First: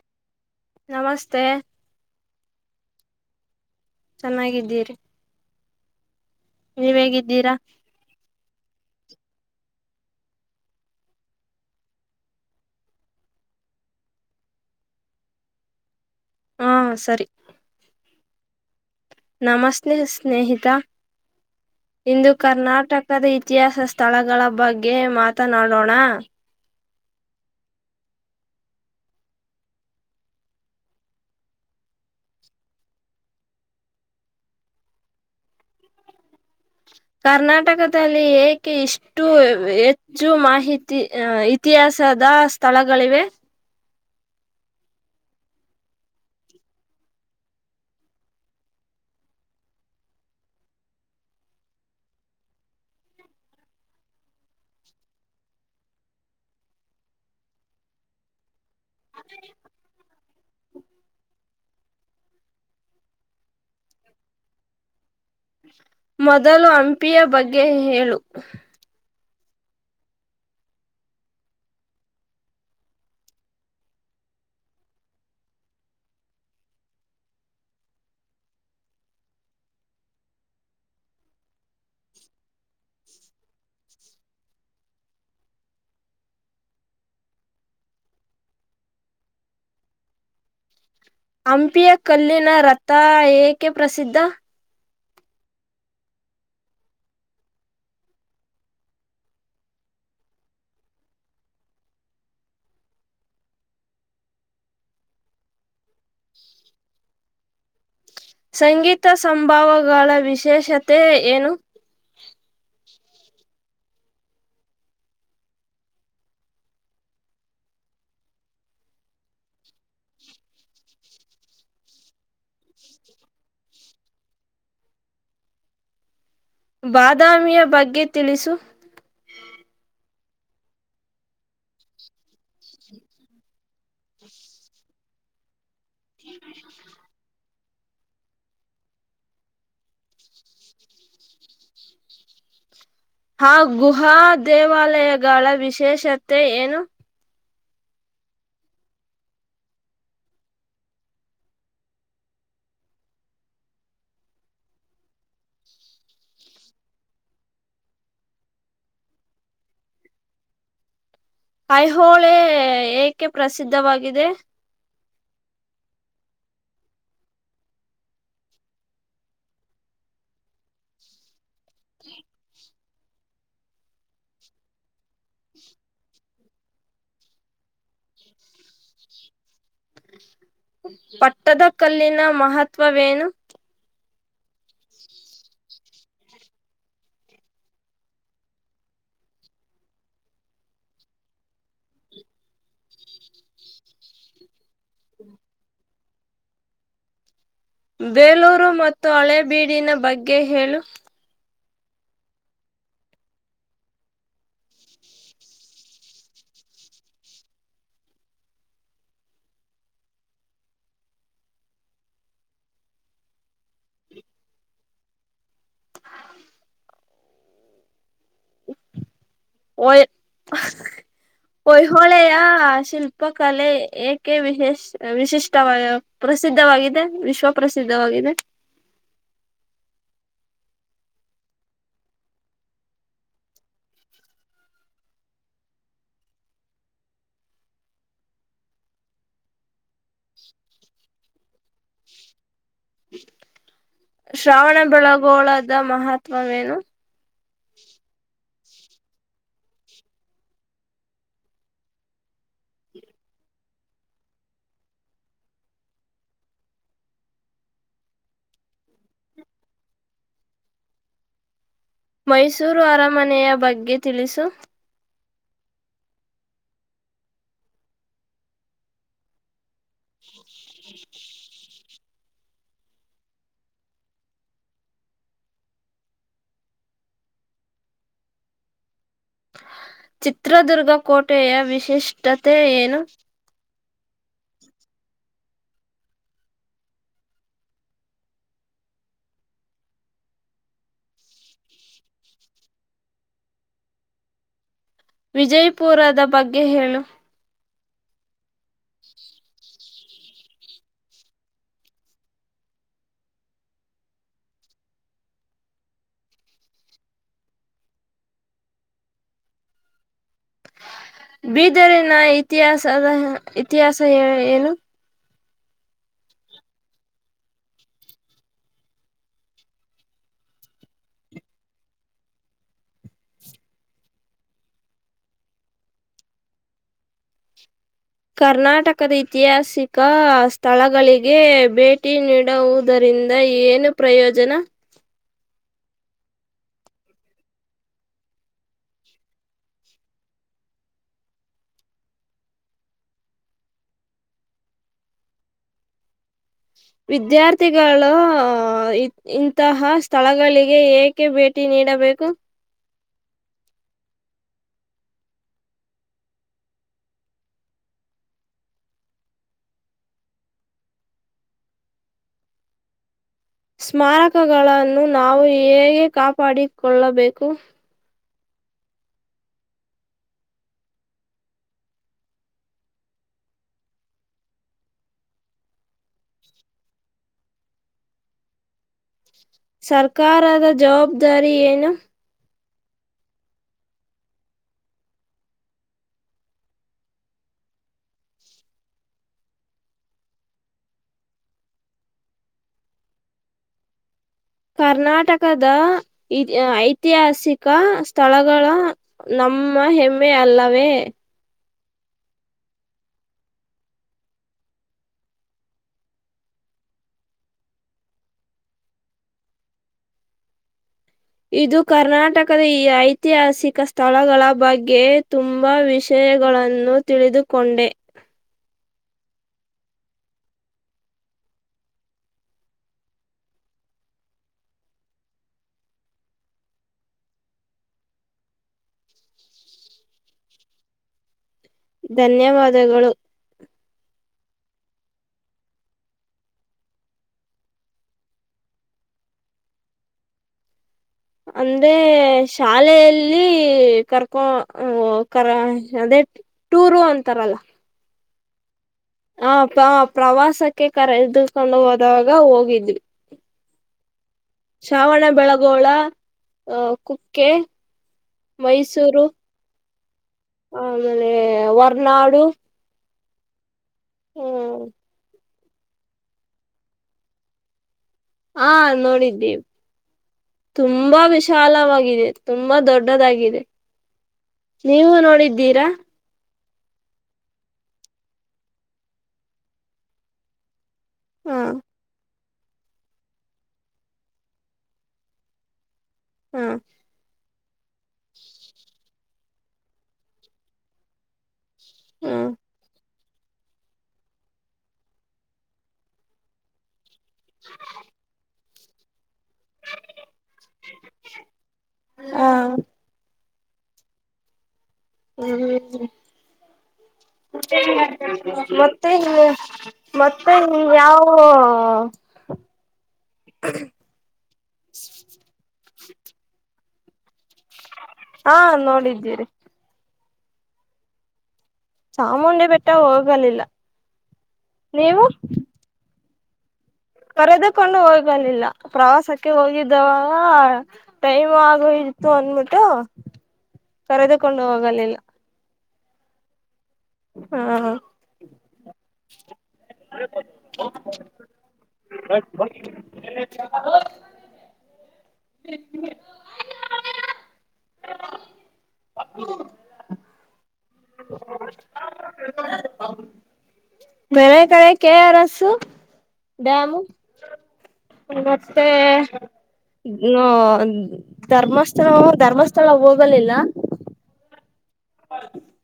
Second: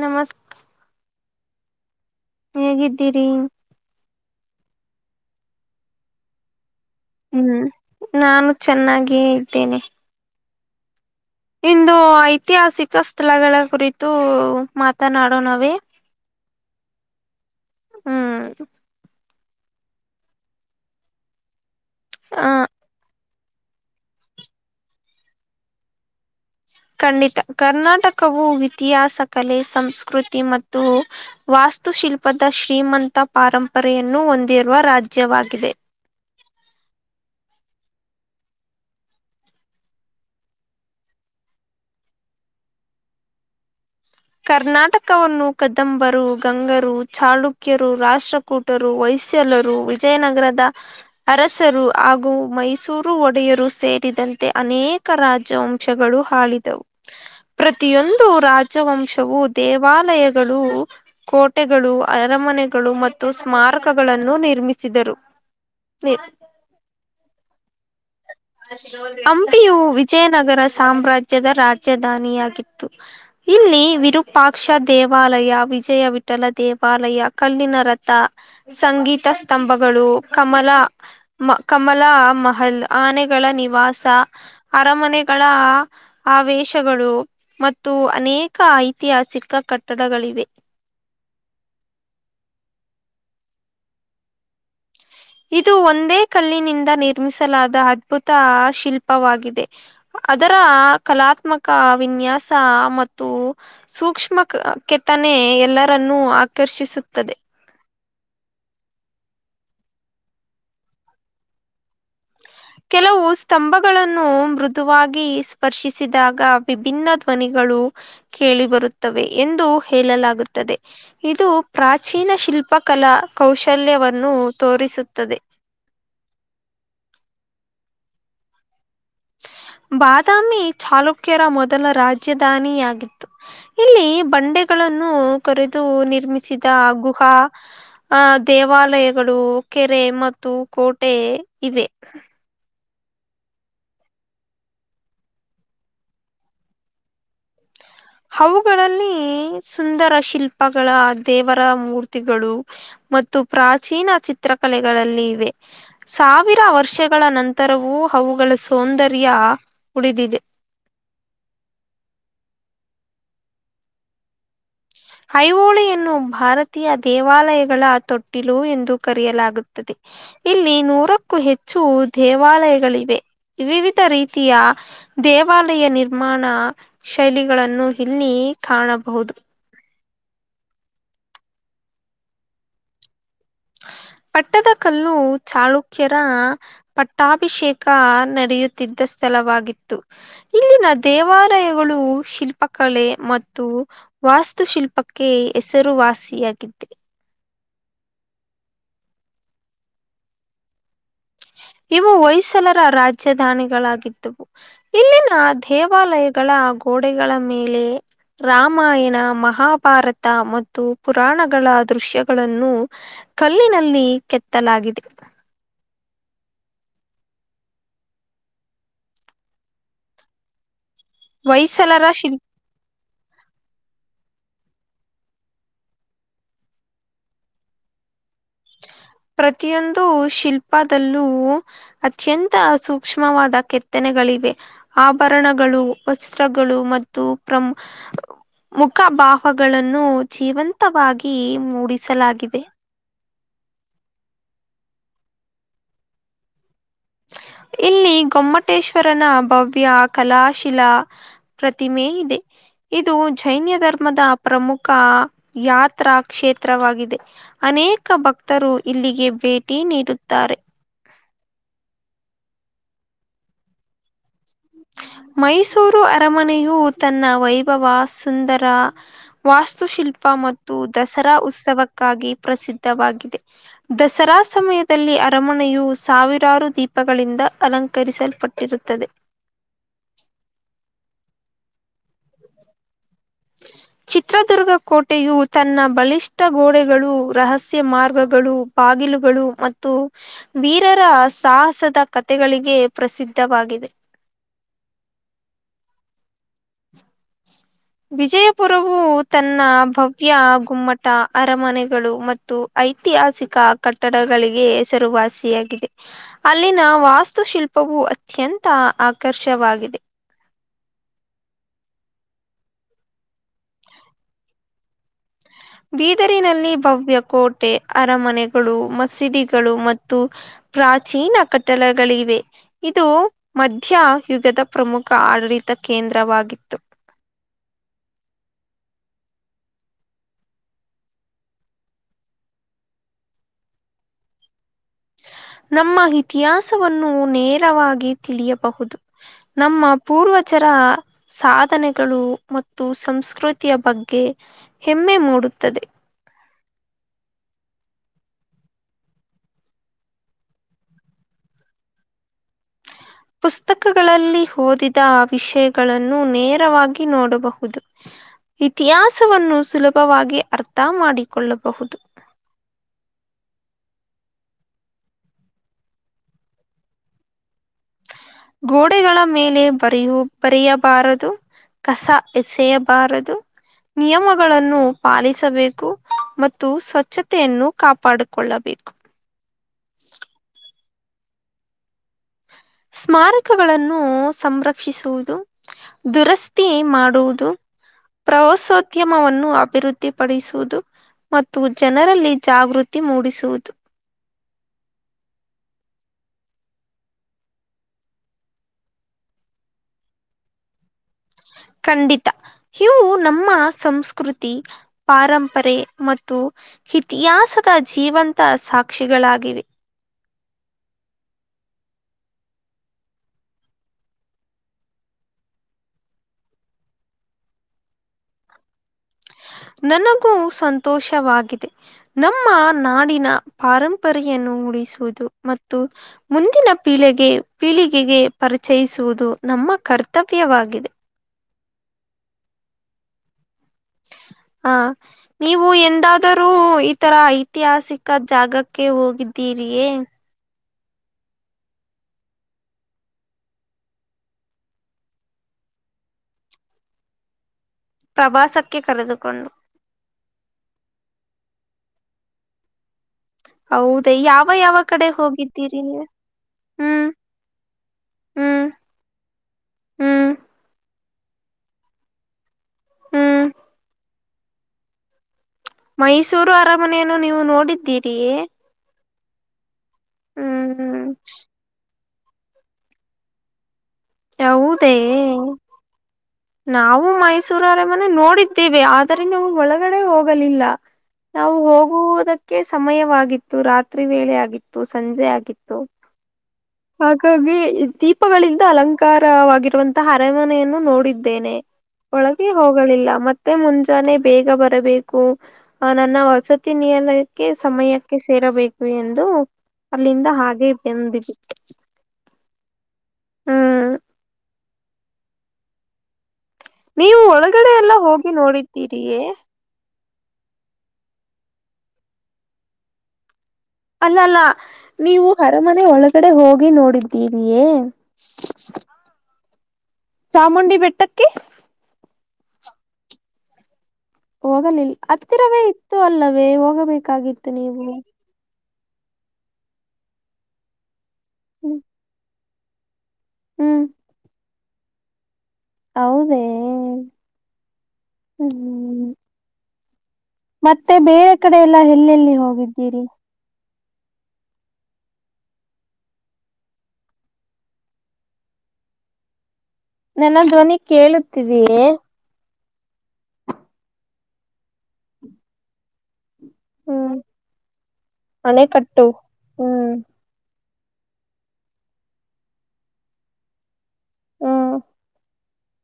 ನಮಸ pay ಹೆಗಿದ್ದೀರಿ ಚೆನ್ನಾಗಿದ್ದೀರಿ ನೀವ್ ಹೇಗಿದ್ದೀರಾ ಹ್ಮ್ ನಾನು ಚೆನ್ನಾಗಿ ಇದ್ದೇನೆ ಇಂದು ಐತಿಹಾಸಿಕ ಸ್ಥಳಗಳ ಕುರಿತು ಮಾತನಾಡೋಣವೇ ಹಾ ಸರಿ ಹ್ಮ್ ನಮಸ್ತೆ ನ ಸ್ನೇಹಿತ ಇಂದು ಆ ಕರ್ನಾಟಕದ ಇತಿಹಾಸ ಸ್ಥಳಗಳ ಬಗ್ಗೆ ಮಾತನಾಡೋಣ ಖಂಡಿತ ಕರ್ನಾಟಕವು ಇತಿಹಾಸ ಕಲೆ ಸಂಸ್ಕೃತಿ ಮತ್ತು ವಾಸ ವಾಸ್ತುಶಿಲ್ಪದ ಶ್ರೀಮಂತ ಪಾರಂಪರೆಯನ್ನು ಹೊಂದಿರುವ ರಾಜ್ಯವಾಗಿದೆ ಸ [inaudible] ಕರ್ನಾಟಕದಲ್ಲಿ ಏಕೆ ಇಷ್ಟು ಹೆಚ್ಚು ಮಾಹಿತಿ ಇತಿಹಾಸ ಸದಾ ಸ್ಥಳಗಳಿವೆ ಕರ್ನಾಟಕವನ್ನು ಕ್ದಂಬರು ಗಂಗರು ಚಾಳುಕ್ಯರು ರಾಷ್ಟ್ರಕೂಟರು ವೈಸ್ ಲರು ವಿಜಯನಗರದ ಅರಸರು ಹಾಗೂ ಮೈಸೂರು ಒಡೆಯರು ಸೇರಿದ ಅಂತೆ ಅನೇಕ ರಾಜವಂಶಗಳು ಆಾಳಿದವು ಪ್ರತಿಯೊಂದು ರಾಜವಂಶ ವು ದೇವಾಲಯಗಳು ಕೋಟೆಗಳು ಅರಮನೆಗಳು ಮತ್ತು ಸ್ಮಾರಕಗಳನ್ನು ನಿರ್ಮಿಸಿದರು ಮೊದಲು ಹಂಪಿಯ ಬಗ್ಗೆ ಹೇಳು ಅ [inaudible] ಹಂಪಿಯು ವಿಜಯನಗರ ಸಾಮ್ರಾಜ್ಯದ ರಾಜಧಾನಿಯಾಗಿತ್ತು ಇಲ್ಲಿ ವಿರು ರುಪಾಕ್ಷ ದೇವಾಲಯ ವಿಜಯ ವಿಠಲ ದೇವಾಲಯ ಕಲ್ಲಿನ ರಥ ಸಂಗೀತ ಸ್ತಂಭಗಳು ಕಮಲ ಕಮಲ ಮಹಲ್ ಆನೆ ನಿವಾಸ ಅರಮನೆಗಳ ಆವೇಶಗಳು ಮತ್ತು ಅನೇಕ ಐತಿಹಾಸಿಕ ಕಟ್ಟಡಗಳಿವೆ ಹಂಪಿಯ ಕಲ್ಲಿನ ರಥ ಏಕೆ ಪ್ರಸಿದ್ಧ ಇದು ಒಂದೇ ಕಲ್ಲಿನಿಂದ ನಿರ್ಮಿಸಲಾದ ಅದ್ಭುತ ಶಿಲ್ಪವಾಗಿದೆ ಅದರ ಕಲಾತ್ಮಕ ವಿನ್ಯಾಸ ಮತ್ತು ಸೂಕ್ಷ್ಮ ಕೆತ್ತನ ನೆ ಎಲ್ಲರನ್ನೂ ಆಕರ್ಷಿಸುತ್ತದೆ ಸಂಗೀತ ಸಂಭವಗಳ ವಿಶೇಷತೆ ಏನು ಕೆಲವು ಸ್ತಂಭಗಳನ್ನು ಮೃದುವಾಗಿ ಸ್ಪರ್ಶಿಸಿದಾಗ ವಿಭಿನ್ನ ಧ್ವನಿಗಳು ಕೇಳಿಬರುತ್ತವೆ ಎಂದು ಹೇಳಲಾಗುತ್ತದೆ ಇದು ಪ್ರಾಚೀನ ಶಿಲ್ಪ ಉಪಕಲಾ ಕೌಶಲ್ಯವನ್ನು ತೋರಿಸುತ್ತದೆ ಬಾದಾಮಿಯ ಬಗ್ಗೆ ತಿಳಿಸು ಬಾದಾಮಿ ಚಾಲುಕ್ಯರ ಮೊದಲ ರಾಜಧಾನಿಯಾಗಿತ್ತು ಇಲ್ಲಿ ಬಂಡೆಗಳನ್ನು ಕರೆದು ನಿರ್ಮಿಸಿದ ಗುಹಾ ಆಹ ದೇವಾಲಯಗಳು ಕೆರೆ ಮತ್ತು ಕೋಟೆ ಇವೆ ಆ ಗುಹಾ ದೇವಾಲಯಗಳ ವಿಶೇಷತೆ ಏನು ಅವುಗಳಲ್ಲಿ ಸುಂದರ ಶಿಲ್ಪಗಳ ದೇವರ ಮೂರ್ತಿಗಳು ಮತ್ತು ಪ್ರಾಚೀನ ಚಿತ್ರಕಲೆಗಳಲ್ಲಿ ಇವೆ ಸಾವಿರ ವರ್ಷಗಳ ನಂತರವೂ ಅವುಗಳ ಸೌಂದರ್ಯ ಉಳಿದಿದೆ ಐಹೋಳೆ ಏಕೆ ಪ್ರಸಿದ್ಧವಾಗಿದೆ ಐಹೋಳಿಯನ್ನು ಭಾರತೀಯ ದೇವಾಲಯಗಳ ತೊಟ್ಟಿಲು ಎಂದು ಕರೆಯಲಾಗುತ್ತದೆ ಇಲ್ಲಿ ನೂರಕ್ಕೂ ಹೆಚ್ಚು ದೇವಾಲಯಗಳೆ ವಿವಿಧ ರೀತಿಯ ದೇವಾಲಯ ನಿರ್ಮಾಣ ಶೈಲಿಗಳನ್ನು ನ್ನ ಕಾಣಬಹುದು [unintelligible] ಪಟ್ಟದಕಲ್ಲಿನ ಮಹತ್ವವೇನು ಪಟ್ಟದಕಲ್ಲು ಚಾಳುಕ್ಯರ ಪಟ್ಟಾಭಿಷೇಕ ನಡೆಯುತ್ತಿದ್ದ ಸ್ಥಳವಾಗಿತ್ತು ಇಲ್ಲಿನ ದೇವಾಲಯಗಳು ಶಿಲ್ಪಕಲೆ ಮತ್ತು ವಾಸ್ತುಶಿಲ್ಪಕ್ಕೆ ಹೆಸರುವಾಸಿಯಾಗಿದ್ದೆ ಬೇಲೂರು ಮತ್ತು ಹಳೇಬೀಡಿನ ಬಗ್ಗೆ ಹೇಳು ಇವು ಹೊಯ್ಸಲರ ರಾಜಧಾನಿಗಳಾಗಿದ್ದವು ಇಲ್ಲಿನ ದೇವಾಲಯಗಳು ಗಳ ಗೋಡೆಗಳ ಮೇಲೆ ರಾಮಾಯಣ ಮಹಾಭಾರತ ಮತ್ತು ಪುರಾಣ ಗಳ ದೃಶ್ಯಗಳನ್ನು ಕಲ್ಲಿನಲ್ಲಿ ಕೆತ್ತಲಾಗಿದೆ ಒ [inaudible] ಹೊಯ್ಸಲರ ಹೊಹಿಹೊಳೆಯ ಶಿಲ್ ಶಿಲ್ಪಕಲೆ ಏಕೆ ವಿಶ್ ವಿಶೇಷ ವಿಶಿಷ್ಟವ ಪ್ರಸಿದ್ಧವಾಗಿದೆ ವಿಶ್ವ ಪ್ರ್ರಸಿದ್ಧವಾಗಿದೆ ಪ್ರತಿಯೊಂದು ಶಿಲ್ಪದಲ್ಲೂ ಅತ್ಯಂತ ಸೂಕ್ಷ್ಮವಾದ ಕೆತ್ತನೆ ಗಳಿವೆ ಆಭರಣಗಳು ವಸ್ತ್ರಗಳು ಮತ್ತು ಪ್ರ ಮುಖಭಾಹಗಳನ್ನು ಜೀವಂತವಾಗಿ ಮೂಡಿಸಲಾಗಿದೆ ಶ್ರಾವಣಬಳಗೋಳದ ಮಹತ್ವವೇನು ಇಲ್ಲಿ ಗೊಮ್ಮಟ್ಟ ವಟೇಶ್ವರನ ಭವ್ಯ ಕಲಾಶಿಲ ಪ್ರತಿಮೆ ಇದೆ ಇದು ಜೈನ್ ಅನ್ ಧರ್ಮದ ಪ್ರಮುಖ ಯಾತ್ರಾ ಕ್ಷೇತ್ರವಾಗಿದೆ ಅನೇಕ ಭಕ್ತರು ರು ಇಲ್ಲಿಗೆ ಭೇಟಿ ನೀಡುತ್ತಾರೆ ಮೈಸೂರು ಅರಮನೆಯ ಬಗ್ಗೆ ತಿಳಿಸು ಮೈಸೂರು ಅರಮನೆಯು ತನ್ನ ವೈಭವ ಸುಂದರ ವಾಸ್ತು ವಾಸ್ತುಶಿಲ್ಪ ಮತ್ತು ದಸರಾ ಉತ್ಸವ ಕಾಗಿ ಪ್ರಸಿದ್ಧವಾಗಿದೆ ದಸರಾ ಸಮಯದಲ್ಲಿ ಅರಮನೆಯು ಸಾವಿರಾರು ದೀಪ ದಪಗಳಿಂದ ಅಲಂಕರಿಸಲ್ಪಟ್ಟಿರುತ್ತದೆ ಚಿತ್ರದುರ್ಗ ಕೋಟೆಯ ವಿಶಿಷ್ಟತೆ ಏನು ಚಿತ್ರದುರ್ಗ ಕೋಟೆಯು ತನ್ನ ಬಲಿಷ್ಠ ಗೋಡೆಗಳು ರಹಸ್ಯ ಮಾರ್ಗಗಳು ಬಾಗಿಲುಗಳು ಮತ್ತು ವೀರರ ಸಾಹಸದ ಕತೆಗಳಿಗೆ ಪ್ರಸಿದ್ಧವ ಹ [inaudible] ವಿಜಯಪುರದ ಬಗ್ಗೆ ಹೇಳು ವಿಜಯಪುರವು ತನ್ನ ಭ ದವ್ಯ ಗುಮ್ಮಟ ಅರಮನೆಗಳು ಮತ್ತು ಐತಿಹಾಸಿಕ ಕಟ್ಟಡಗಳಿಗೆ ಹೆಸರು ವಾಸಿಯಾಗಿದೆ ಅಲ್ಲಿನ ವಾಸ್ತುಶಿಲ್ಪವು ಅತ್ಯಂತ ಆಕರ್ಷವಾಗಿದೆ [inaudible] ಬೀದರಿನ ಇತಿಹಾಸದ ಇತಿಹಾಸ ಏನು [inaudible] ಹ [inaudible] ಬೀದರಿನಲ್ಲಿ ಭವ್ಯ ಕೋಟೆ ಅರಮನೆಗಳು ಮಸೀದಿಗಳು ಮತ್ತು ಪ್ರಾಚೀನ ಕಟ್ಟಡಗಳಿವೆ ಇದು ಮಧ್ಯ ಯುಗದ ಪ್ರಮುಖ ಆಡಳಿತಕ್ಕೆ ಕೇಂದ್ರವಾಗಿತ್ತು [inaudible] ಕರ್ನಾಟಕದ ಐತಿಹಾಸಿಕ ಸ್ಥಳಗಳಿಗೆ ಭೇಟಿ ನೀಡುವುದರಿ ಇಂದ ಏನು ಪ್ರಯೋಜನ ನಮ್ಮ ಇತಿಹಾಸವನ್ನು ನೇರವಾಗಿ ತಿಳಿಯಬಹುದು ನಮ್ಮ ಪೂರ್ವ ಚರ ಸಾಧನೆಗಳು ಮತ್ತು ಸಂಸ್ಕೃತಿಯ ಬಗ್ಗೆ ಹೆಮ್ಮೆ ಮೂ ಕೊಡುತ್ತದೆ ವಿದ್ಯಾರ್ಥಿಗಳು ಇಂತಹ ಸ್ಥಳಗಳಿಗೆ ಏಕೆ ಭೇಟಿ ನೀ ನೀಡಬೇಕು ಪುಸ್ತಕಗಳಲ್ಲಿ ಓದಿದ ವಿಷಯಗಳನ್ನು ನೇರವಾಗಿ ನೋಡಬಹುದು ಇತಿಹಾಸವನ್ನು ಸುಲಭವಾಗಿ ಅರ್ಥ ಮಾಡಿಕೊಳ್ಳಬಹುದು [inaudible] ಸ್ಮಾರಕಗಳನ್ನು ನಾವು ಹೇಗೆ ಕಾಪಾಡಿಕೊಳ್ಳಬೇಕು ಗೋಡೆಗಳ ಮೇಲೆ ಬರೆಯು ಬರೆಯಬಾರದು ಕಸ ಎಸೆಯಬಾರದು ನಿಯಮಗಳನ್ನು ಪಾಲಿಸಬೇಕು ಮತ್ತು ಸ್ವಚ್ಛತೆಯನ್ನು ಕಾಪಾಡಿಕೊಳ್ಳಬೇಕು ಸರ್ಕಾರದ ಜವಾಬ್ದಾರಿ ಏನು ಸ್ಮಾರಕಗಳನ್ನು ಸಂರಕ್ಷಿಸುವುದು ದುರಸ್ತಿ ಮಾಡುವುದು ಪ್ರವಾಸೋದ್ಯಮವನ್ನು ಅಭಿವೃದ್ಧಿಪಡಿಸುವುದು ಮತ್ತು ಜನರಲ್ಲಿ ಜಾಗೃತಿ ಮೂಡಿಸುವುದು ಕರ್ನಾಟಕದ ಐತಿಹಾಸಿಕ ಸ್ಥಳಗಳ ನ ಅಮ್ಮ ಹೆಮ್ಮೆ ಅಲ್ಲವೇ ಖಂಡಿತ ಇವು ನಮ್ಮ ಸಂಸ್ಕೃತಿ ಪಾರಂಪರೆ ಮತ್ತು ಇತಿಹಾಸ ದ ಜೀವಂತ ಸಾಕ್ಷಿಗಳಾಗಿವೆ ಇದು ಕರ್ನಾಟಕದ ಈ ಐತಿಹಾಸಿಕ ಸ್ಥಳಗಳ ಬಗ್ಗೆ ತುಂಬಾ ವಿಶೇಷ ಗಳನ್ನು ತಿಳಿದುಕೊಂಡೆ [inaudible] ಹ ನನಗೂ ಸಂತೋಷವಾಗಿದೆ ನಮ್ಮ ನಾಡಿನ ಪಾರಂಪರೆಯ ನು ಬಿಡುವುದು ಮತ್ತು ಮುಂದಿನ ಪೀಳಿಗೆ ಪೀಳಿಗೆಗೆ ಪರಿಚಯಿಸುವುದು ನಮ್ಮ ನಮ್ಮಕರ್ತವ್ಯವಾಗಿದೆ ಧನ್ಯವಾದಗಳು [inaudible] ಹಾ ನೀವು ಎಂದಾದರೂ ಈ ತರ ಐತಿಹಾಸಿಕ ಜಾಗಕ್ಕೆ ಹೋಗಿದ್ದೀ ಇರಿಯಿಯೇ ಅಂದ್ರೆ ಶಾಲೆಯಲ್ಲಿ ಕರ್ಕೋ ಅದೇ ಟೂರು ಅಂತಾರಲ್ಲ ಪ್ರವಾಸ ಆ ಪ್ರ ಪ್ರವಾಸಕ್ಕೆ ಕರೆ ಎದಕೊಂಡು ಹೋದಾಗ ಹೋಗಿದ್ವಿ ಹೌದೇ? ಯಾವ ಯಾವ ಕಡೆ ಶ್ರಾವಣ ಹೋಗಿದ್ದೀರಿ ಬೆಳಗೋಳ ನೀವು? ಅ ಹ್ಮ್, ಕುಕ್ಕೆ ಹ್ಮ್, ಮೈಸೂರು ಹ್ಮ್, ಆಮೇಲೆ ಹೊರ್ನಾಡು ಹ್ಮ್ ಹ್ಮ್ ಮೈಸೂರು ಅರಮನೆಯನು ನೀವು ನೋಡಿದ್ದೀರಿ ಹಾ ನೋಡಿ ಹ್ಮ್, ತುಂಬಾ ವಿಶಾಲವಾಗಿದೆ ತುಂಬಾ ದೊಡ್ಡದಾಗಿದೆ ನೀವು ಹೌದೇ? ನೋಡಿದ್ದೀರಾ ನಾವು ಮೈಸೂರರ ಮನೆ ನೋಡಿದ್ದೇವೆ ಆದರೆ ನೀವು ಒಳಗಡೆ ಹೋಗಲಿಲ್ಲ ನಾವು ಹಾ ಹೋಗುವದಕ್ಕೆ ಕಕೆ ಸಮಯವಾಗಿತ್ತು ರಾತ್ರಿ ವೇಳೆ ಆಗಿತ್ತು ಸಂಜೆ ಆಗಿತ್ತು ಹಾ ಹಾಗಾಗಿ ದೀಪಗಳಿಂದ ಅಲಂಕಾರವಾಗಿರುವಂತಹ ಅರೆಮನೆಯನ್ನು ನೋಡಿದ್ದೇನೆ ಹಾ ಒಳಗೆ ಹೋಗಲಿಲ್ಲ ಮತ್ತೆ ಮತ್ತೆ ಮುಂಜಾನೆ ಬೇಗ ಬರಬೇಕು ಆ ನನ್ನ ವಸತಿನಿಯಲ್ಲ ಕೆ ಸಮಯಕ್ಕೆ ಸೇರಬೇಕು ಎಂದು ಅಲ್ಲಿಂದ ಹಾಗೆ ತೆಂದಿದು ಹಾ ಹ್ಮ್ ಹ್ಮ್ ನೀವು ಒಳಗಡೆ ಎಲ್ಲ ಹೋಗಿ ಮತ್ತೆ ನೋಡಿದ್ದೀರಿಯೇ ಮತ್ತೆ ನೀವ್ ಯಾವ ಅಲ್ಲ ಅಲ್ಲ ನೀವು ಅರಮನೆ ಒಳಗಡೆ ಹೋಗಿ ನೋಡಿದ್ದೀ ಯೇ ಹಾ ನೋಡಿದ್ದೀರಿ ಚಾಮುಂಡಿ ಬೆಟ್ಟಕ್ಕೆ ಚಾಮುಂಡಿ ಬೆಟ್ಟ ಹೋಗಲಿಲ್ಲ ಹೋಗಲಿಲ್ಲ ನೀವು ಹತ್ತಿರವೇ ಇತ್ತು ಅಲ್ಲವೇ ಹೋಗ ಕರೆದುಕೊಂಡು ಹೋಗಲಿಲ್ಲ ಪ್ರವಾಸಕ್ಕೆ ಹೋಗಿದ್ದವಾಗ ಟೈಮ್ ಹ್ಮ್ ಆಗ ಇತ್ತು ಅನ್ಬಿಟ್ಟು ಹ್ಮ್ ಕರೆದುಕೊಂಡು ಹೋಗಲಿಲ್ಲ ಹೌದೇ ಹಾ ಹ್ಮ ಮತ್ತೆ ಬೇರೆ ಕಡೆ ಎಲ್ಲ ಎಲ್ಲೆಲ್ಲಿ ಹೋಗಿದ್ದೀರಿ ಹ [inaudible] ನನ್ನ ಧ್ವನಿ ಕೇಳುತ್ತಿದಯೇ ಬೆರೆ ಕಡೆ ಕೆ ಅರ್ ಎ ಸು ಡ್ಯಾಮು ಹ್ಮ್ ಮತ್ತೆ ಅಣೆಕಟ್ಟು ಹ್ಮ್ ಧರ್ಮಸ್ಥಳ ಧರ್ಮಸ್ಥಳ ಹೋಗಲಿಲ್ಲ ಹ್ಮ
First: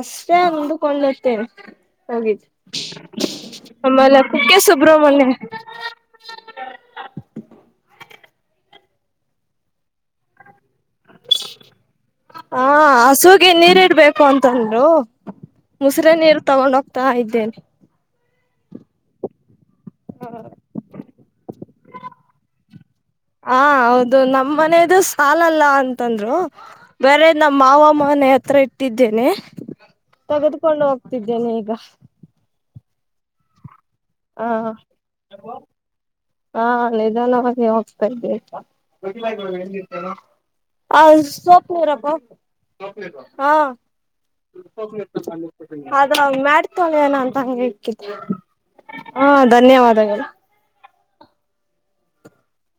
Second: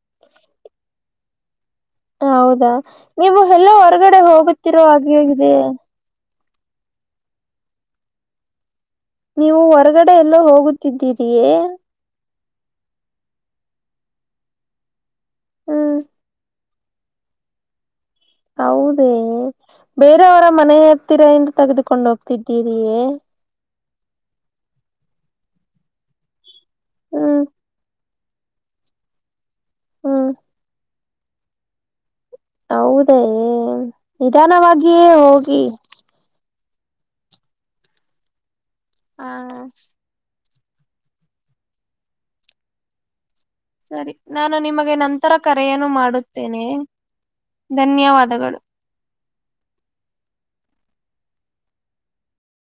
ಅಷ್ಟೇ ಉಂದುಕೊಂಡುತ್ತೇನೆ ಹಾಗ ಹೌದಾ ನೀವು ಎಲ್ಲೋ ಹೊರಗಡೆ ಆಮ್ಮಲೆ ಕುಕ್ಕೆ ಹೋಗುತ್ತಿರೋ ಹಾಗೆ ಸುಬ್ರ್ಮಣ್ಯ ಇದೆ ನೀವು ಹೊರಗಡೆ ಎಲ್ಲೋ ಹೋಗುತ್ತಿದ್ದೀರಿಯೇ ಹಾ ಹಸೂಗೆ ನೀರ ಇಡ್ಬೇಕು ಅಂತಂದರು ಹ್ಮ್ ಮುಸರಿನಿರು ತಗೊಂಡ ಹೋಗ್ತಾ ಇದ್ದೇನೆ ಹೌದೇ ಬೇರೆಯವರ ಮನೆ ಹತ್ತಿರ ಹೇಂಗ ತೆಗೆದುಕೊಂಡು ಹೋಗ್ತಿದ್ದೀರಿಯೇ ಹ ಹೌದು ನಮ್ ಮನೇದು ಸಾಲಲ್ಲ ಅಂತಂದ್ರು ಬೇರೆ ಹ್ಮ್ ನಮ್ಮ ಮಾವಮ್ಮ ಮನೆ ಹತ್ರ ಇಟ್ಟಿದ್ದೇನೆ ಹ್ಮ್ ತೆಗೆದುಕೊಂಡು ಹೋಗ್ತಿದ್ದೇನೆ ಈಗ ಹೌದೇ ಹ ನಿಧಾನವಾಗಿ ಹೋಗಿ ಹಾ ನಿದಾನವಾಗಿ ಹೋಗ್ತಾ ಇದ್ದೆ ಹಾ ಹ ಸೊಪ್ ನೀರಪ್ಪ ಹಾ ಸರಿ ನಾನು ನಿಮಗೆ ನಂತರ ಕರೆಯನ್ನು ಆದ ಮಾಡುತ್ತೇನೆ ಮಾಟ್ ತಗೋ ಅಂತ ಹ ಹತ ಧನ್ಯವಾದಗಳು [unintelligible] ಹಾ ಧನ್ಯವಾದಗಳು